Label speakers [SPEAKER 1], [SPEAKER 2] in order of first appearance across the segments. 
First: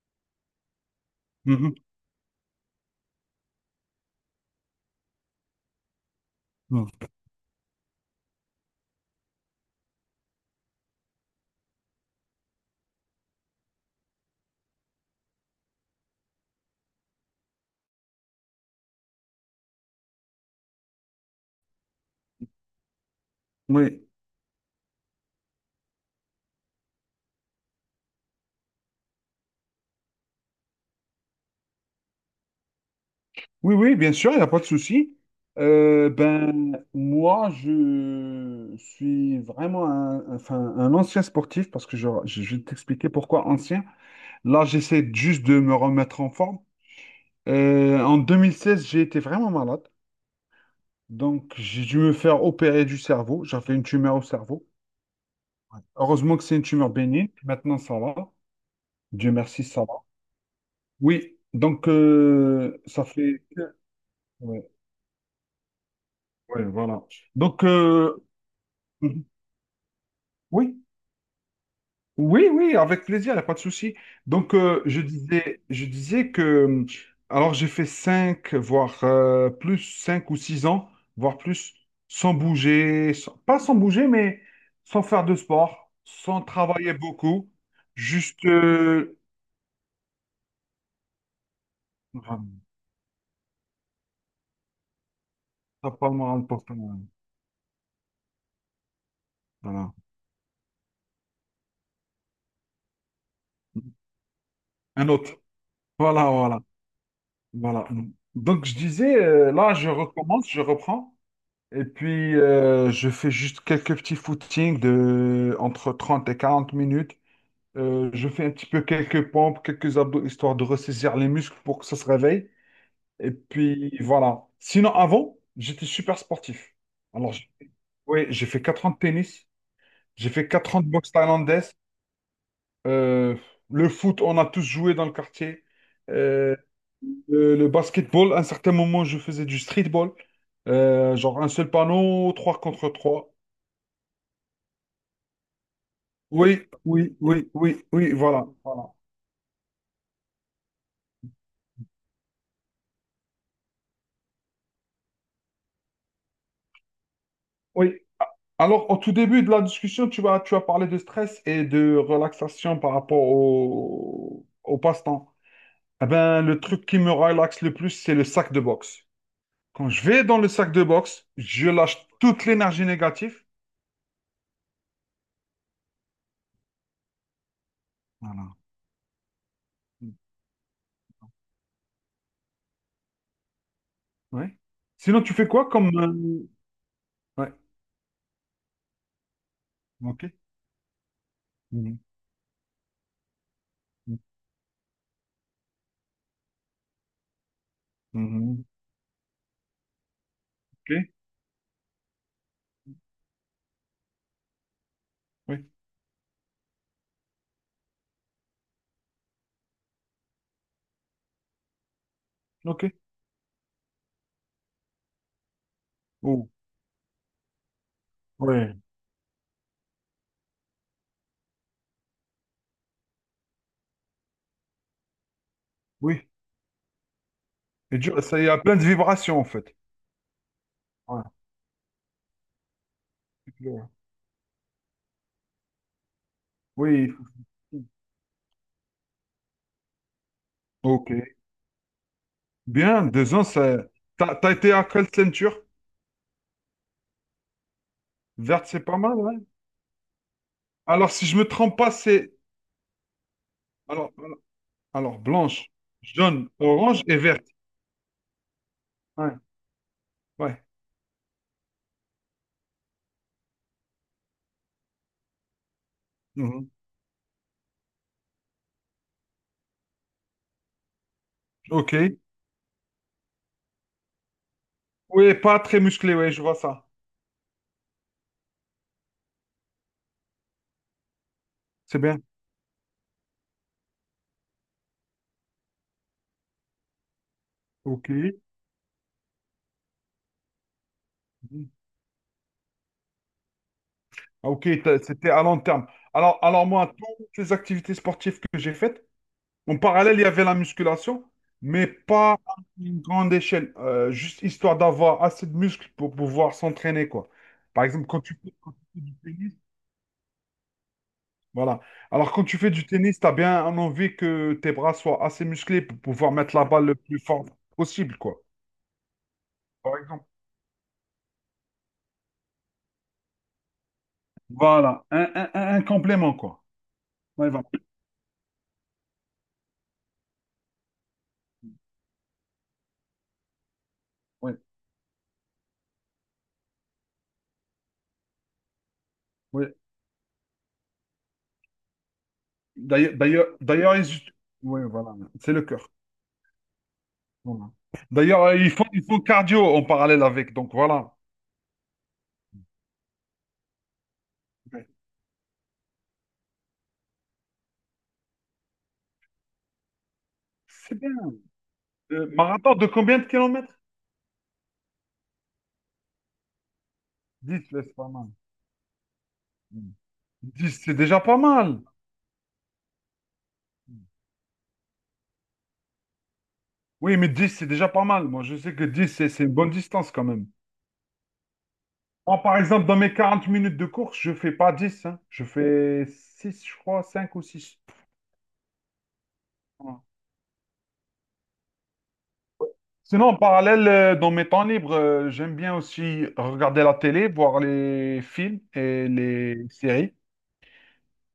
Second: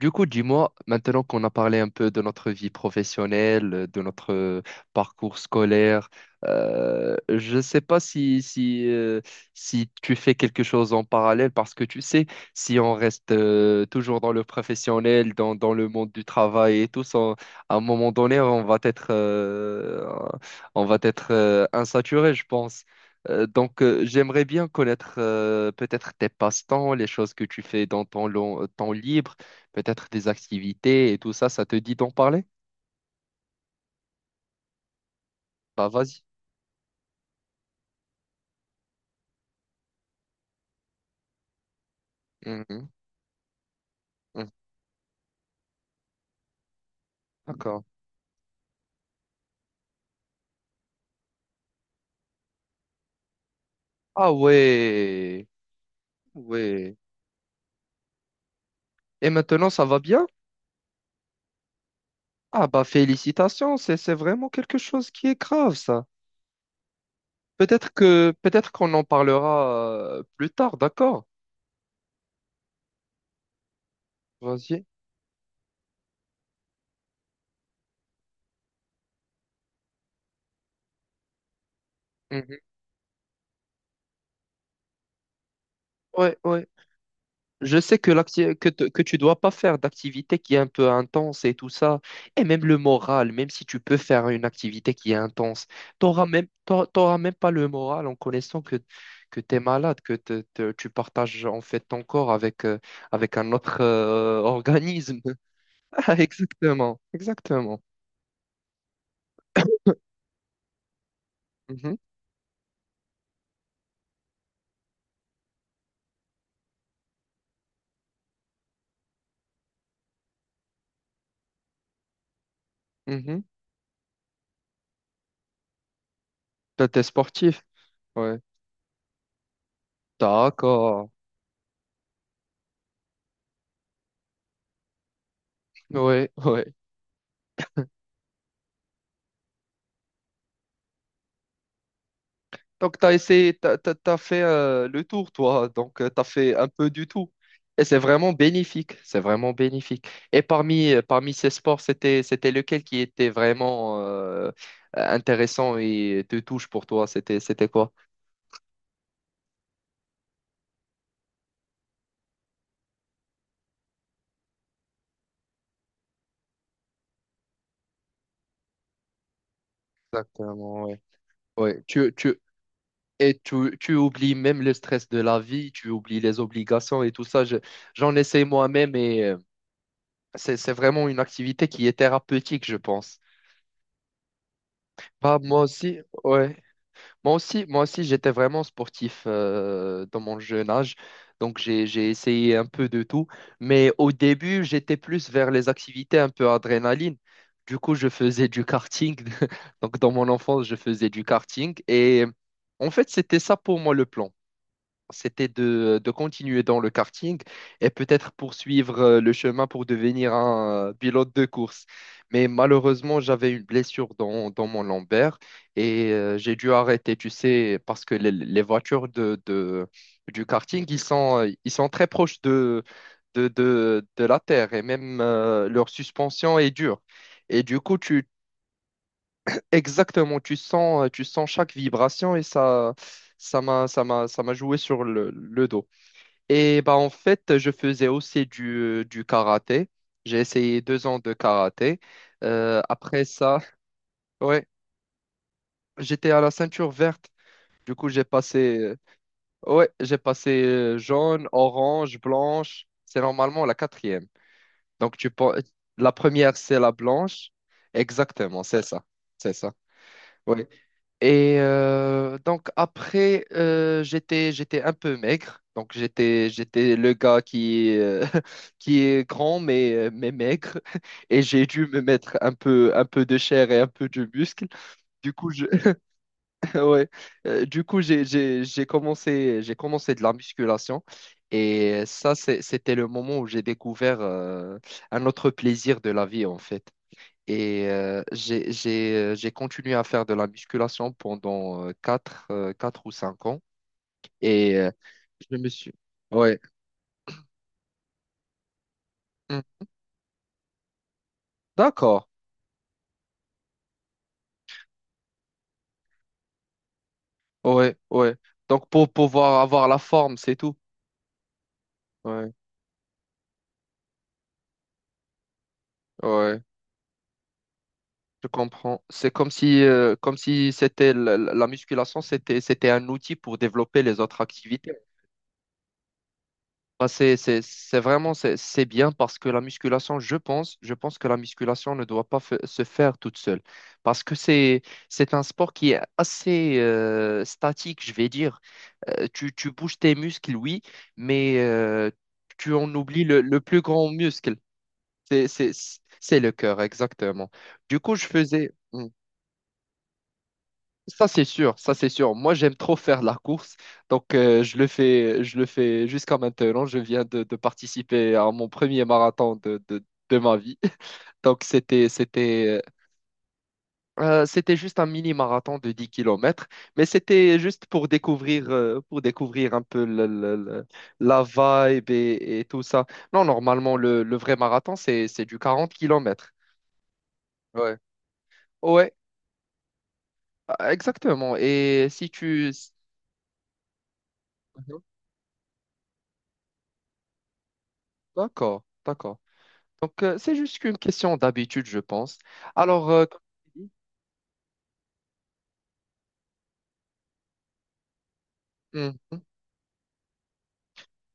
[SPEAKER 1] Du coup, dis-moi, maintenant qu'on a
[SPEAKER 2] Mhm.
[SPEAKER 1] parlé un peu de notre vie professionnelle, de notre parcours scolaire,
[SPEAKER 2] Mhm.
[SPEAKER 1] je ne sais pas si tu fais quelque chose en parallèle, parce que tu sais, si on reste toujours dans le professionnel, dans le monde du travail et tout, ça, à un moment donné, on va être insaturé, je pense. Donc,
[SPEAKER 2] Oui.
[SPEAKER 1] j'aimerais bien connaître peut-être tes passe-temps, les choses que tu fais dans ton temps libre, peut-être des activités et tout ça, ça te dit d'en parler?
[SPEAKER 2] Oui, oui, bien sûr, il n'y a pas de souci.
[SPEAKER 1] Bah vas-y.
[SPEAKER 2] Ben, moi, je suis vraiment un, enfin, un ancien sportif parce que je vais
[SPEAKER 1] Mhm.
[SPEAKER 2] t'expliquer pourquoi ancien.
[SPEAKER 1] Mhm.
[SPEAKER 2] Là, j'essaie juste de me remettre en forme.
[SPEAKER 1] D'accord.
[SPEAKER 2] En 2016, j'ai été vraiment malade. Donc, j'ai dû me faire opérer du cerveau. J'avais une tumeur au
[SPEAKER 1] Ah
[SPEAKER 2] cerveau.
[SPEAKER 1] ouais,
[SPEAKER 2] Ouais. Heureusement que c'est une tumeur
[SPEAKER 1] ouais.
[SPEAKER 2] bénigne. Maintenant, ça va.
[SPEAKER 1] Et
[SPEAKER 2] Dieu merci,
[SPEAKER 1] maintenant,
[SPEAKER 2] ça
[SPEAKER 1] ça va
[SPEAKER 2] va.
[SPEAKER 1] bien?
[SPEAKER 2] Oui, donc,
[SPEAKER 1] Ah bah
[SPEAKER 2] ça fait.
[SPEAKER 1] félicitations, c'est vraiment quelque chose qui est grave, ça.
[SPEAKER 2] Ouais, voilà. Donc,
[SPEAKER 1] Peut-être que peut-être qu'on en
[SPEAKER 2] mhm.
[SPEAKER 1] parlera plus tard,
[SPEAKER 2] Oui,
[SPEAKER 1] d'accord?
[SPEAKER 2] oui, oui, avec plaisir, il n'y a pas de souci. Donc,
[SPEAKER 1] Vas-y.
[SPEAKER 2] je disais que, alors j'ai fait 5 voire plus, 5 ou 6 ans, voire plus, sans
[SPEAKER 1] Mhm.
[SPEAKER 2] bouger, pas sans bouger, mais sans faire de sport,
[SPEAKER 1] Ouais,
[SPEAKER 2] sans
[SPEAKER 1] ouais.
[SPEAKER 2] travailler beaucoup,
[SPEAKER 1] Je sais que,
[SPEAKER 2] juste.
[SPEAKER 1] l'acti- que, te- que
[SPEAKER 2] euh,
[SPEAKER 1] tu dois pas faire d'activité qui est un peu intense et tout ça. Et
[SPEAKER 2] enfin,
[SPEAKER 1] même le moral, même si tu peux faire une activité qui est intense,
[SPEAKER 2] t'as pas le
[SPEAKER 1] t'auras même,
[SPEAKER 2] moral pour ça,
[SPEAKER 1] t'auras t'auras même pas le moral en connaissant que, tu es
[SPEAKER 2] voilà.
[SPEAKER 1] malade, que tu partages en fait ton corps avec, avec un autre
[SPEAKER 2] Un
[SPEAKER 1] organisme.
[SPEAKER 2] autre.
[SPEAKER 1] Ah,
[SPEAKER 2] Voilà, voilà,
[SPEAKER 1] exactement, exactement.
[SPEAKER 2] voilà. Donc, je disais, là, je recommence, je reprends. Et
[SPEAKER 1] Mhm.
[SPEAKER 2] puis, je fais juste quelques petits footings de entre 30 et 40 minutes. Je fais un petit peu quelques pompes, quelques abdos, histoire de ressaisir les muscles pour que ça se réveille. Et
[SPEAKER 1] Mhm.
[SPEAKER 2] puis, voilà. Sinon, avant, j'étais super sportif.
[SPEAKER 1] Toi, t'es
[SPEAKER 2] Alors,
[SPEAKER 1] sportif.
[SPEAKER 2] oui,
[SPEAKER 1] Ouais.
[SPEAKER 2] j'ai fait 4 ans de tennis, j'ai fait 4 ans de
[SPEAKER 1] D'accord.
[SPEAKER 2] boxe thaïlandaise. Euh, le foot, on a tous joué dans le quartier.
[SPEAKER 1] Ouais,
[SPEAKER 2] Euh,
[SPEAKER 1] ouais.
[SPEAKER 2] le basketball, à un certain moment, je faisais du streetball. Genre un seul panneau, trois contre
[SPEAKER 1] Donc, tu as
[SPEAKER 2] trois
[SPEAKER 1] essayé, t'as fait le tour, toi. Donc, tu as fait
[SPEAKER 2] Oui,
[SPEAKER 1] un peu du
[SPEAKER 2] oui,
[SPEAKER 1] tout.
[SPEAKER 2] oui,
[SPEAKER 1] Et
[SPEAKER 2] oui,
[SPEAKER 1] c'est
[SPEAKER 2] oui,
[SPEAKER 1] vraiment
[SPEAKER 2] voilà, voilà.
[SPEAKER 1] bénéfique. C'est vraiment bénéfique. Et parmi, parmi ces sports, c'était lequel qui était vraiment intéressant et te touche pour toi? C'était quoi?
[SPEAKER 2] Oui. Alors, au tout début de la discussion, tu as parlé de stress et de relaxation par rapport au passe-temps. Eh ben, le truc qui me relaxe le plus, c'est le sac de boxe. Quand je vais dans le sac de
[SPEAKER 1] Exactement, ouais.
[SPEAKER 2] boxe, je
[SPEAKER 1] Ouais.
[SPEAKER 2] lâche toute l'énergie
[SPEAKER 1] Et
[SPEAKER 2] négative.
[SPEAKER 1] tu oublies même le stress de la vie, tu oublies les obligations et tout ça. J'en essaie
[SPEAKER 2] Voilà.
[SPEAKER 1] moi-même et c'est vraiment une activité qui est thérapeutique, je pense.
[SPEAKER 2] Oui. Sinon, tu
[SPEAKER 1] Bah,
[SPEAKER 2] fais
[SPEAKER 1] moi
[SPEAKER 2] quoi comme?
[SPEAKER 1] aussi, ouais.
[SPEAKER 2] Ouais.
[SPEAKER 1] Moi aussi, j'étais vraiment sportif dans
[SPEAKER 2] OK.
[SPEAKER 1] mon jeune âge, donc j'ai
[SPEAKER 2] Mhm.
[SPEAKER 1] j'ai essayé un peu de tout. Mais au début, j'étais plus vers les activités un peu adrénaline. Du coup, je faisais du
[SPEAKER 2] Mhm.
[SPEAKER 1] karting. Donc dans mon enfance, je faisais
[SPEAKER 2] OK.
[SPEAKER 1] du karting et en fait, c'était ça pour moi le plan, c'était
[SPEAKER 2] Oui.
[SPEAKER 1] de continuer dans le karting et peut-être poursuivre le chemin pour devenir un pilote de course. Mais
[SPEAKER 2] OK.
[SPEAKER 1] malheureusement, j'avais une blessure dans mon lombaire et
[SPEAKER 2] Oh.
[SPEAKER 1] j'ai dû arrêter, tu sais, parce que les
[SPEAKER 2] Ouais.
[SPEAKER 1] voitures du karting, ils sont très proches de la terre et même leur
[SPEAKER 2] Oui.
[SPEAKER 1] suspension est dure. Et du coup,
[SPEAKER 2] Et Dieu, ça, il y a plein de vibrations, en fait.
[SPEAKER 1] exactement, tu sens, euh,
[SPEAKER 2] Ouais.
[SPEAKER 1] tu sens chaque vibration et ça, ça m'a joué sur le dos. Et bah en
[SPEAKER 2] Oui,
[SPEAKER 1] fait, je faisais aussi du karaté. J'ai essayé deux
[SPEAKER 2] ok.
[SPEAKER 1] ans de karaté.
[SPEAKER 2] Bien,
[SPEAKER 1] Après
[SPEAKER 2] 2 ans,
[SPEAKER 1] ça,
[SPEAKER 2] ça. T'as, t'as
[SPEAKER 1] ouais,
[SPEAKER 2] été à quelle ceinture?
[SPEAKER 1] j'étais à la ceinture verte. Du coup,
[SPEAKER 2] Verte, c'est pas mal, ouais.
[SPEAKER 1] ouais, j'ai passé
[SPEAKER 2] Alors, si je me
[SPEAKER 1] jaune,
[SPEAKER 2] trompe pas,
[SPEAKER 1] orange,
[SPEAKER 2] c'est.
[SPEAKER 1] blanche. C'est normalement la
[SPEAKER 2] Alors,
[SPEAKER 1] quatrième.
[SPEAKER 2] alors,
[SPEAKER 1] Donc
[SPEAKER 2] alors, blanche,
[SPEAKER 1] la
[SPEAKER 2] jaune,
[SPEAKER 1] première, c'est la
[SPEAKER 2] orange et verte.
[SPEAKER 1] blanche. Exactement, c'est ça,
[SPEAKER 2] Ouais,
[SPEAKER 1] c'est ça.
[SPEAKER 2] ouais.
[SPEAKER 1] Ouais. Et donc après, j'étais un peu maigre. Donc j'étais
[SPEAKER 2] Mhm.
[SPEAKER 1] j'étais le gars qui qui est grand mais mais maigre. Et j'ai dû
[SPEAKER 2] Ok.
[SPEAKER 1] me mettre un peu de chair et un peu de muscle. Du
[SPEAKER 2] Oui,
[SPEAKER 1] coup
[SPEAKER 2] pas
[SPEAKER 1] je
[SPEAKER 2] très musclé, oui, je vois ça.
[SPEAKER 1] ouais. Du coup j'ai commencé de la musculation.
[SPEAKER 2] C'est
[SPEAKER 1] Et
[SPEAKER 2] bien.
[SPEAKER 1] ça c'était le moment où j'ai découvert un autre plaisir de la vie en fait. Et
[SPEAKER 2] Ok.
[SPEAKER 1] j'ai continué à faire de la musculation
[SPEAKER 2] Mhm.
[SPEAKER 1] pendant 4 ou 5 ans.
[SPEAKER 2] Ah, ok,
[SPEAKER 1] Et
[SPEAKER 2] c'était à
[SPEAKER 1] je
[SPEAKER 2] long
[SPEAKER 1] me
[SPEAKER 2] terme.
[SPEAKER 1] suis...
[SPEAKER 2] Alors,
[SPEAKER 1] Ouais.
[SPEAKER 2] alors moi, toutes les activités sportives que j'ai faites, en
[SPEAKER 1] Hmm.
[SPEAKER 2] parallèle, il y avait la musculation, mais
[SPEAKER 1] D'accord.
[SPEAKER 2] pas à une grande échelle, juste histoire d'avoir assez de muscles pour pouvoir s'entraîner, quoi. Par
[SPEAKER 1] Ouais,
[SPEAKER 2] exemple,
[SPEAKER 1] ouais.
[SPEAKER 2] quand tu
[SPEAKER 1] Donc
[SPEAKER 2] fais
[SPEAKER 1] pour
[SPEAKER 2] du tennis,
[SPEAKER 1] pouvoir avoir la forme, c'est tout.
[SPEAKER 2] voilà. Alors, quand
[SPEAKER 1] Ouais,
[SPEAKER 2] tu fais du tennis, tu as bien envie que tes bras soient assez musclés pour pouvoir mettre
[SPEAKER 1] ouais.
[SPEAKER 2] la balle le plus fort possible, quoi.
[SPEAKER 1] Je comprends. C'est
[SPEAKER 2] Par exemple.
[SPEAKER 1] comme si c'était la musculation, c'était un outil pour développer les autres activités.
[SPEAKER 2] Voilà, un complément, quoi.
[SPEAKER 1] Bah,
[SPEAKER 2] Ouais, voilà.
[SPEAKER 1] c'est vraiment c'est bien parce que la musculation, je pense que la musculation ne doit pas se faire toute seule parce que
[SPEAKER 2] Ouais,
[SPEAKER 1] c'est un sport qui est assez statique, je vais dire. Tu
[SPEAKER 2] ouais.
[SPEAKER 1] bouges tes muscles, oui, mais tu en
[SPEAKER 2] D'ailleurs,
[SPEAKER 1] oublies
[SPEAKER 2] d'ailleurs,
[SPEAKER 1] le plus
[SPEAKER 2] d'ailleurs,
[SPEAKER 1] grand muscle,
[SPEAKER 2] ouais, voilà, c'est le cœur.
[SPEAKER 1] c'est le cœur, exactement.
[SPEAKER 2] Voilà.
[SPEAKER 1] Du coup, je
[SPEAKER 2] D'ailleurs, ils
[SPEAKER 1] faisais,
[SPEAKER 2] font, ils
[SPEAKER 1] hmm.
[SPEAKER 2] font cardio en parallèle avec, donc voilà.
[SPEAKER 1] Ça, c'est sûr, ça, c'est sûr. Moi, j'aime trop faire la course, donc je le
[SPEAKER 2] Ouais.
[SPEAKER 1] fais, je le fais jusqu'à maintenant. Je viens de participer à mon premier marathon de ma vie.
[SPEAKER 2] C'est bien.
[SPEAKER 1] Donc,
[SPEAKER 2] Marathon de combien de kilomètres?
[SPEAKER 1] c'était juste un mini-marathon de 10 kilomètres, mais c'était
[SPEAKER 2] 10, ouais,
[SPEAKER 1] juste
[SPEAKER 2] c'est
[SPEAKER 1] pour
[SPEAKER 2] pas mal.
[SPEAKER 1] découvrir, pour découvrir un
[SPEAKER 2] Mm.
[SPEAKER 1] peu
[SPEAKER 2] 10, c'est déjà pas
[SPEAKER 1] la
[SPEAKER 2] mal.
[SPEAKER 1] vibe et tout ça. Non, normalement, le vrai marathon, c'est du 40 kilomètres.
[SPEAKER 2] Oui, mais 10 c'est déjà
[SPEAKER 1] Ouais.
[SPEAKER 2] pas mal. Moi, je sais que 10
[SPEAKER 1] Ouais,
[SPEAKER 2] c'est une bonne distance quand même.
[SPEAKER 1] exactement. Et si
[SPEAKER 2] Moi, par
[SPEAKER 1] tu...
[SPEAKER 2] exemple, dans mes 40 minutes de course, je fais pas
[SPEAKER 1] Mhm.
[SPEAKER 2] 10, hein. Je fais six, je crois, cinq ou six.
[SPEAKER 1] D'accord, d'accord.
[SPEAKER 2] Voilà.
[SPEAKER 1] Donc, c'est juste qu'une question d'habitude, je pense. Alors,
[SPEAKER 2] Sinon, en
[SPEAKER 1] comme tu
[SPEAKER 2] parallèle,
[SPEAKER 1] dis,
[SPEAKER 2] dans mes temps libres, j'aime bien aussi regarder la télé, voir les films et
[SPEAKER 1] mhm,
[SPEAKER 2] les séries.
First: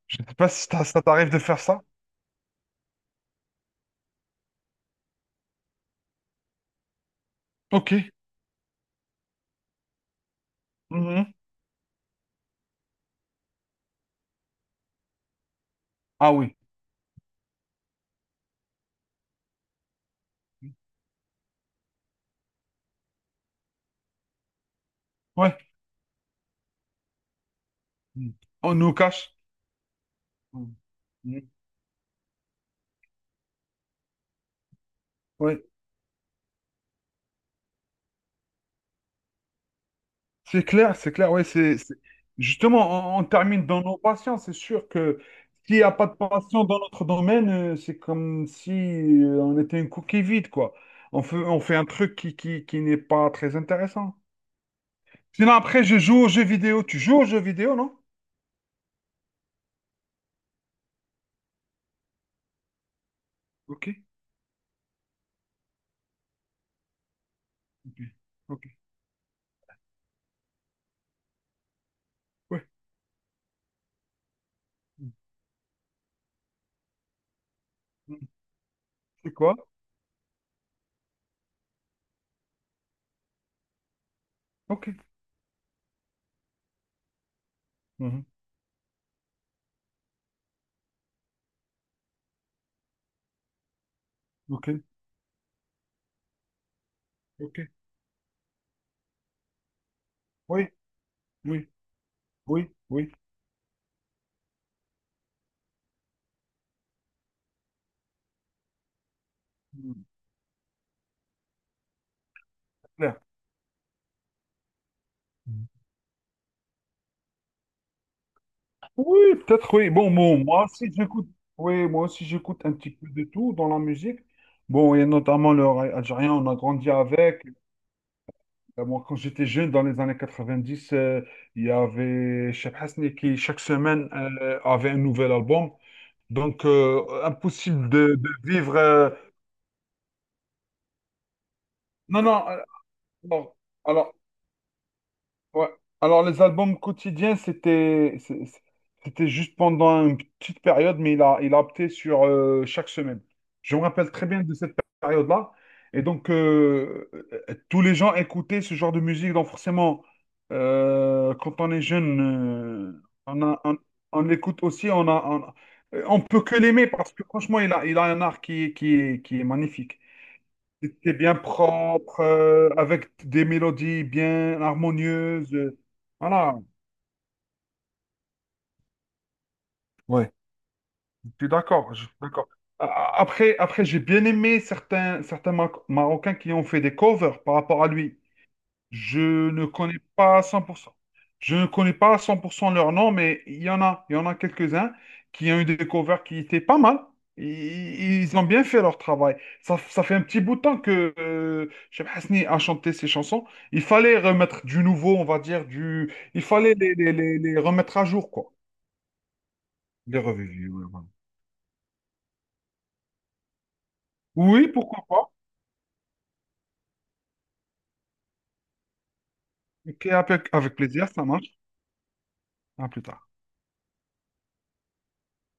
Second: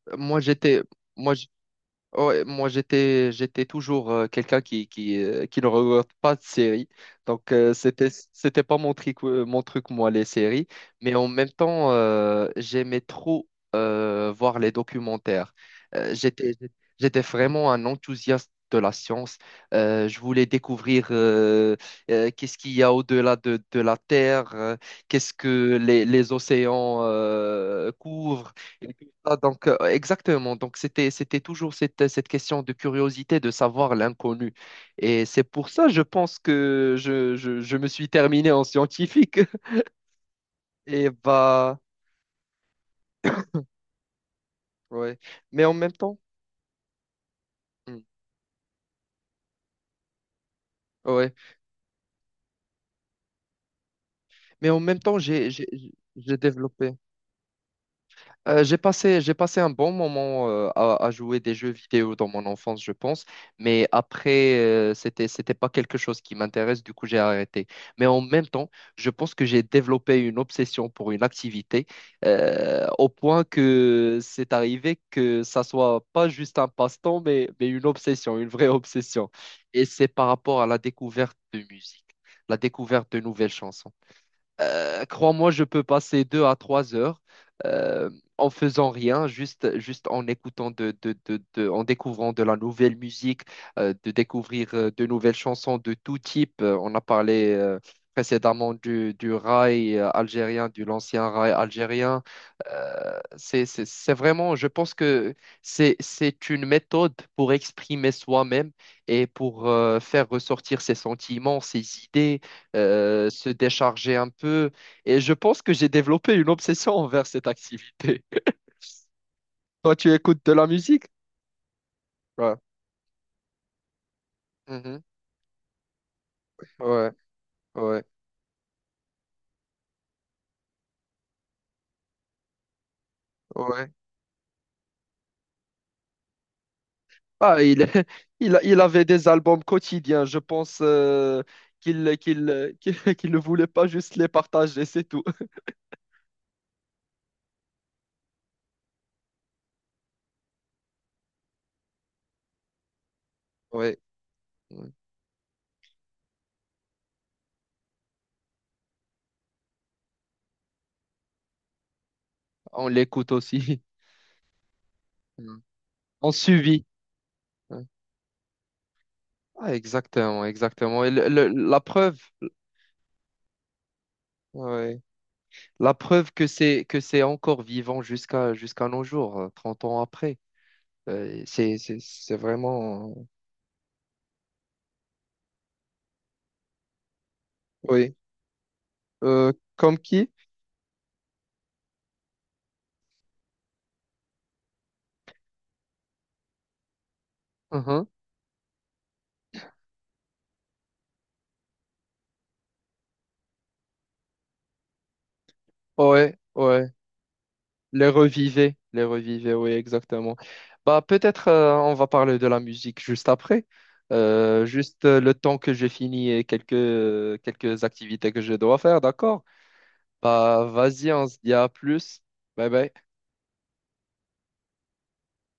[SPEAKER 2] Je ne sais
[SPEAKER 1] moi,
[SPEAKER 2] pas si
[SPEAKER 1] j'étais,
[SPEAKER 2] ça t'arrive
[SPEAKER 1] moi,
[SPEAKER 2] de faire ça.
[SPEAKER 1] ouais, moi j'étais toujours quelqu'un qui ne regarde pas de séries. Donc
[SPEAKER 2] Ok.
[SPEAKER 1] c'était pas mon truc, mon truc moi les séries, mais en
[SPEAKER 2] Mhm.
[SPEAKER 1] même temps j'aimais trop voir les documentaires. Euh,
[SPEAKER 2] Ah
[SPEAKER 1] j'étais
[SPEAKER 2] oui.
[SPEAKER 1] j'étais vraiment un enthousiaste de la science. Je voulais découvrir qu'est-ce qu'il y a au-delà de la Terre, qu'est-ce
[SPEAKER 2] Ouais.
[SPEAKER 1] que les océans couvrent.
[SPEAKER 2] On nous cache.
[SPEAKER 1] Ah, donc, exactement.
[SPEAKER 2] Mm.
[SPEAKER 1] Donc, c'était
[SPEAKER 2] Mm.
[SPEAKER 1] toujours cette question de curiosité de savoir l'inconnu. Et c'est
[SPEAKER 2] Ouais,
[SPEAKER 1] pour ça, je pense que je me suis terminé en scientifique.
[SPEAKER 2] c'est clair,
[SPEAKER 1] Et
[SPEAKER 2] c'est clair. Ouais.
[SPEAKER 1] bah,
[SPEAKER 2] Justement, on termine dans nos passions. C'est sûr
[SPEAKER 1] ouais.
[SPEAKER 2] que
[SPEAKER 1] Mais en
[SPEAKER 2] s'il n'y
[SPEAKER 1] même
[SPEAKER 2] a pas de
[SPEAKER 1] temps,
[SPEAKER 2] passion dans notre domaine, c'est
[SPEAKER 1] hmm,
[SPEAKER 2] comme si on était une coquille vide, quoi. On
[SPEAKER 1] ouais.
[SPEAKER 2] fait, on fait un truc qui n'est pas très intéressant.
[SPEAKER 1] Mais en même temps,
[SPEAKER 2] Sinon, après, je joue aux
[SPEAKER 1] j'ai
[SPEAKER 2] jeux vidéo.
[SPEAKER 1] développé.
[SPEAKER 2] Tu joues aux jeux vidéo, non?
[SPEAKER 1] J'ai passé un bon moment à jouer des jeux vidéo dans mon enfance, je pense, mais
[SPEAKER 2] Ok.
[SPEAKER 1] après, c'était pas quelque chose qui m'intéresse, du coup, j'ai arrêté.
[SPEAKER 2] Ok.
[SPEAKER 1] Mais en même
[SPEAKER 2] Ok.
[SPEAKER 1] temps, je pense que j'ai développé une obsession pour une activité
[SPEAKER 2] Ouais.
[SPEAKER 1] au point que c'est arrivé
[SPEAKER 2] Mm.
[SPEAKER 1] que ça soit pas juste un passe-temps, mais, une
[SPEAKER 2] Mm.
[SPEAKER 1] obsession, une vraie obsession.
[SPEAKER 2] C'est quoi?
[SPEAKER 1] Et c'est par rapport à la découverte de musique, la découverte de nouvelles chansons.
[SPEAKER 2] Ok.
[SPEAKER 1] Crois-moi, je peux passer 2 à 3 heures euh,
[SPEAKER 2] Mhm.
[SPEAKER 1] en faisant rien, juste en écoutant en découvrant de la nouvelle musique, de
[SPEAKER 2] Ok.
[SPEAKER 1] découvrir de nouvelles chansons de tout type. On a parlé
[SPEAKER 2] Ok.
[SPEAKER 1] précédemment du rail
[SPEAKER 2] Oui.
[SPEAKER 1] algérien, de l'ancien rail
[SPEAKER 2] Oui.
[SPEAKER 1] algérien.
[SPEAKER 2] Oui. Oui.
[SPEAKER 1] C'est vraiment, je pense que c'est une méthode pour exprimer soi-même et pour
[SPEAKER 2] Mm.
[SPEAKER 1] faire ressortir ses sentiments, ses idées,
[SPEAKER 2] Clair.
[SPEAKER 1] se décharger un peu. Et je pense que j'ai développé une obsession envers cette activité.
[SPEAKER 2] Oui, peut-être, oui.
[SPEAKER 1] Toi,
[SPEAKER 2] Bon,
[SPEAKER 1] tu
[SPEAKER 2] bon,
[SPEAKER 1] écoutes de
[SPEAKER 2] moi
[SPEAKER 1] la
[SPEAKER 2] aussi,
[SPEAKER 1] musique?
[SPEAKER 2] j'écoute. Oui, moi aussi,
[SPEAKER 1] Ouais.
[SPEAKER 2] j'écoute un petit peu de tout dans la musique. Bon,
[SPEAKER 1] Mhm.
[SPEAKER 2] et notamment le raï algérien, on a grandi
[SPEAKER 1] Ouais,
[SPEAKER 2] avec.
[SPEAKER 1] ouais,
[SPEAKER 2] Moi, quand j'étais jeune, dans les années 90, il y avait Cheb Hasni qui, chaque
[SPEAKER 1] ouais.
[SPEAKER 2] semaine, avait un nouvel album. Donc,
[SPEAKER 1] Ah,
[SPEAKER 2] impossible de, de vivre.
[SPEAKER 1] il avait des albums quotidiens. Je pense
[SPEAKER 2] Non, non.
[SPEAKER 1] qu'il ne
[SPEAKER 2] Alors,
[SPEAKER 1] voulait pas
[SPEAKER 2] alors,
[SPEAKER 1] juste les partager, c'est tout.
[SPEAKER 2] Ouais. Alors, les albums quotidiens, c'était juste pendant une petite période, mais il a opté sur chaque semaine. Je me
[SPEAKER 1] Ouais.
[SPEAKER 2] rappelle très bien de cette
[SPEAKER 1] Ouais.
[SPEAKER 2] période-là. Et donc, tous les gens écoutaient ce genre de musique. Donc, forcément, quand on est jeune,
[SPEAKER 1] On l'écoute
[SPEAKER 2] on a- on,
[SPEAKER 1] aussi.
[SPEAKER 2] on l'écoute aussi. On a,
[SPEAKER 1] Mm.
[SPEAKER 2] on, on
[SPEAKER 1] On
[SPEAKER 2] peut que
[SPEAKER 1] suivit.
[SPEAKER 2] l'aimer parce que, franchement, il
[SPEAKER 1] Ouais.
[SPEAKER 2] a, il a un art qui est
[SPEAKER 1] Ah,
[SPEAKER 2] magnifique.
[SPEAKER 1] exactement, exactement. Et
[SPEAKER 2] C'était bien
[SPEAKER 1] la preuve.
[SPEAKER 2] propre, avec des mélodies bien
[SPEAKER 1] Ouais.
[SPEAKER 2] harmonieuses.
[SPEAKER 1] La preuve que
[SPEAKER 2] Voilà.
[SPEAKER 1] c'est que c'est encore vivant jusqu'à nos jours, 30 ans
[SPEAKER 2] Ouais,
[SPEAKER 1] après.
[SPEAKER 2] je
[SPEAKER 1] Euh,
[SPEAKER 2] suis
[SPEAKER 1] c'est
[SPEAKER 2] d'accord,
[SPEAKER 1] c'est
[SPEAKER 2] je suis
[SPEAKER 1] c'est
[SPEAKER 2] d'accord. A-
[SPEAKER 1] vraiment
[SPEAKER 2] a- Après, après j'ai bien aimé certains Marocains qui ont fait des covers par rapport à
[SPEAKER 1] oui.
[SPEAKER 2] lui. Je ne
[SPEAKER 1] Comme
[SPEAKER 2] connais
[SPEAKER 1] qui?
[SPEAKER 2] pas à 100%. Je ne connais pas à 100% leur nom, mais il y en a quelques-uns qui ont eu des covers qui étaient pas mal.
[SPEAKER 1] Mhm.
[SPEAKER 2] I- Ils ont bien fait leur travail. Ça fait un petit bout de temps que Cheb Hasni a chanté ces chansons. Il fallait remettre du nouveau, on va dire, du.
[SPEAKER 1] Ouais,
[SPEAKER 2] Il fallait
[SPEAKER 1] ouais.
[SPEAKER 2] les remettre à jour, quoi.
[SPEAKER 1] Les revivez, oui,
[SPEAKER 2] Les
[SPEAKER 1] exactement.
[SPEAKER 2] revues, oui,
[SPEAKER 1] Bah
[SPEAKER 2] voilà.
[SPEAKER 1] peut-être on va parler de la musique juste après.
[SPEAKER 2] Oui, pourquoi
[SPEAKER 1] Juste
[SPEAKER 2] pas.
[SPEAKER 1] le temps que j'ai fini et quelques activités que je dois faire, d'accord?
[SPEAKER 2] Ok, avec,
[SPEAKER 1] Bah
[SPEAKER 2] avec plaisir,
[SPEAKER 1] vas-y,
[SPEAKER 2] ça
[SPEAKER 1] on se dit
[SPEAKER 2] marche.
[SPEAKER 1] à plus. Bye
[SPEAKER 2] À
[SPEAKER 1] bye.
[SPEAKER 2] plus tard.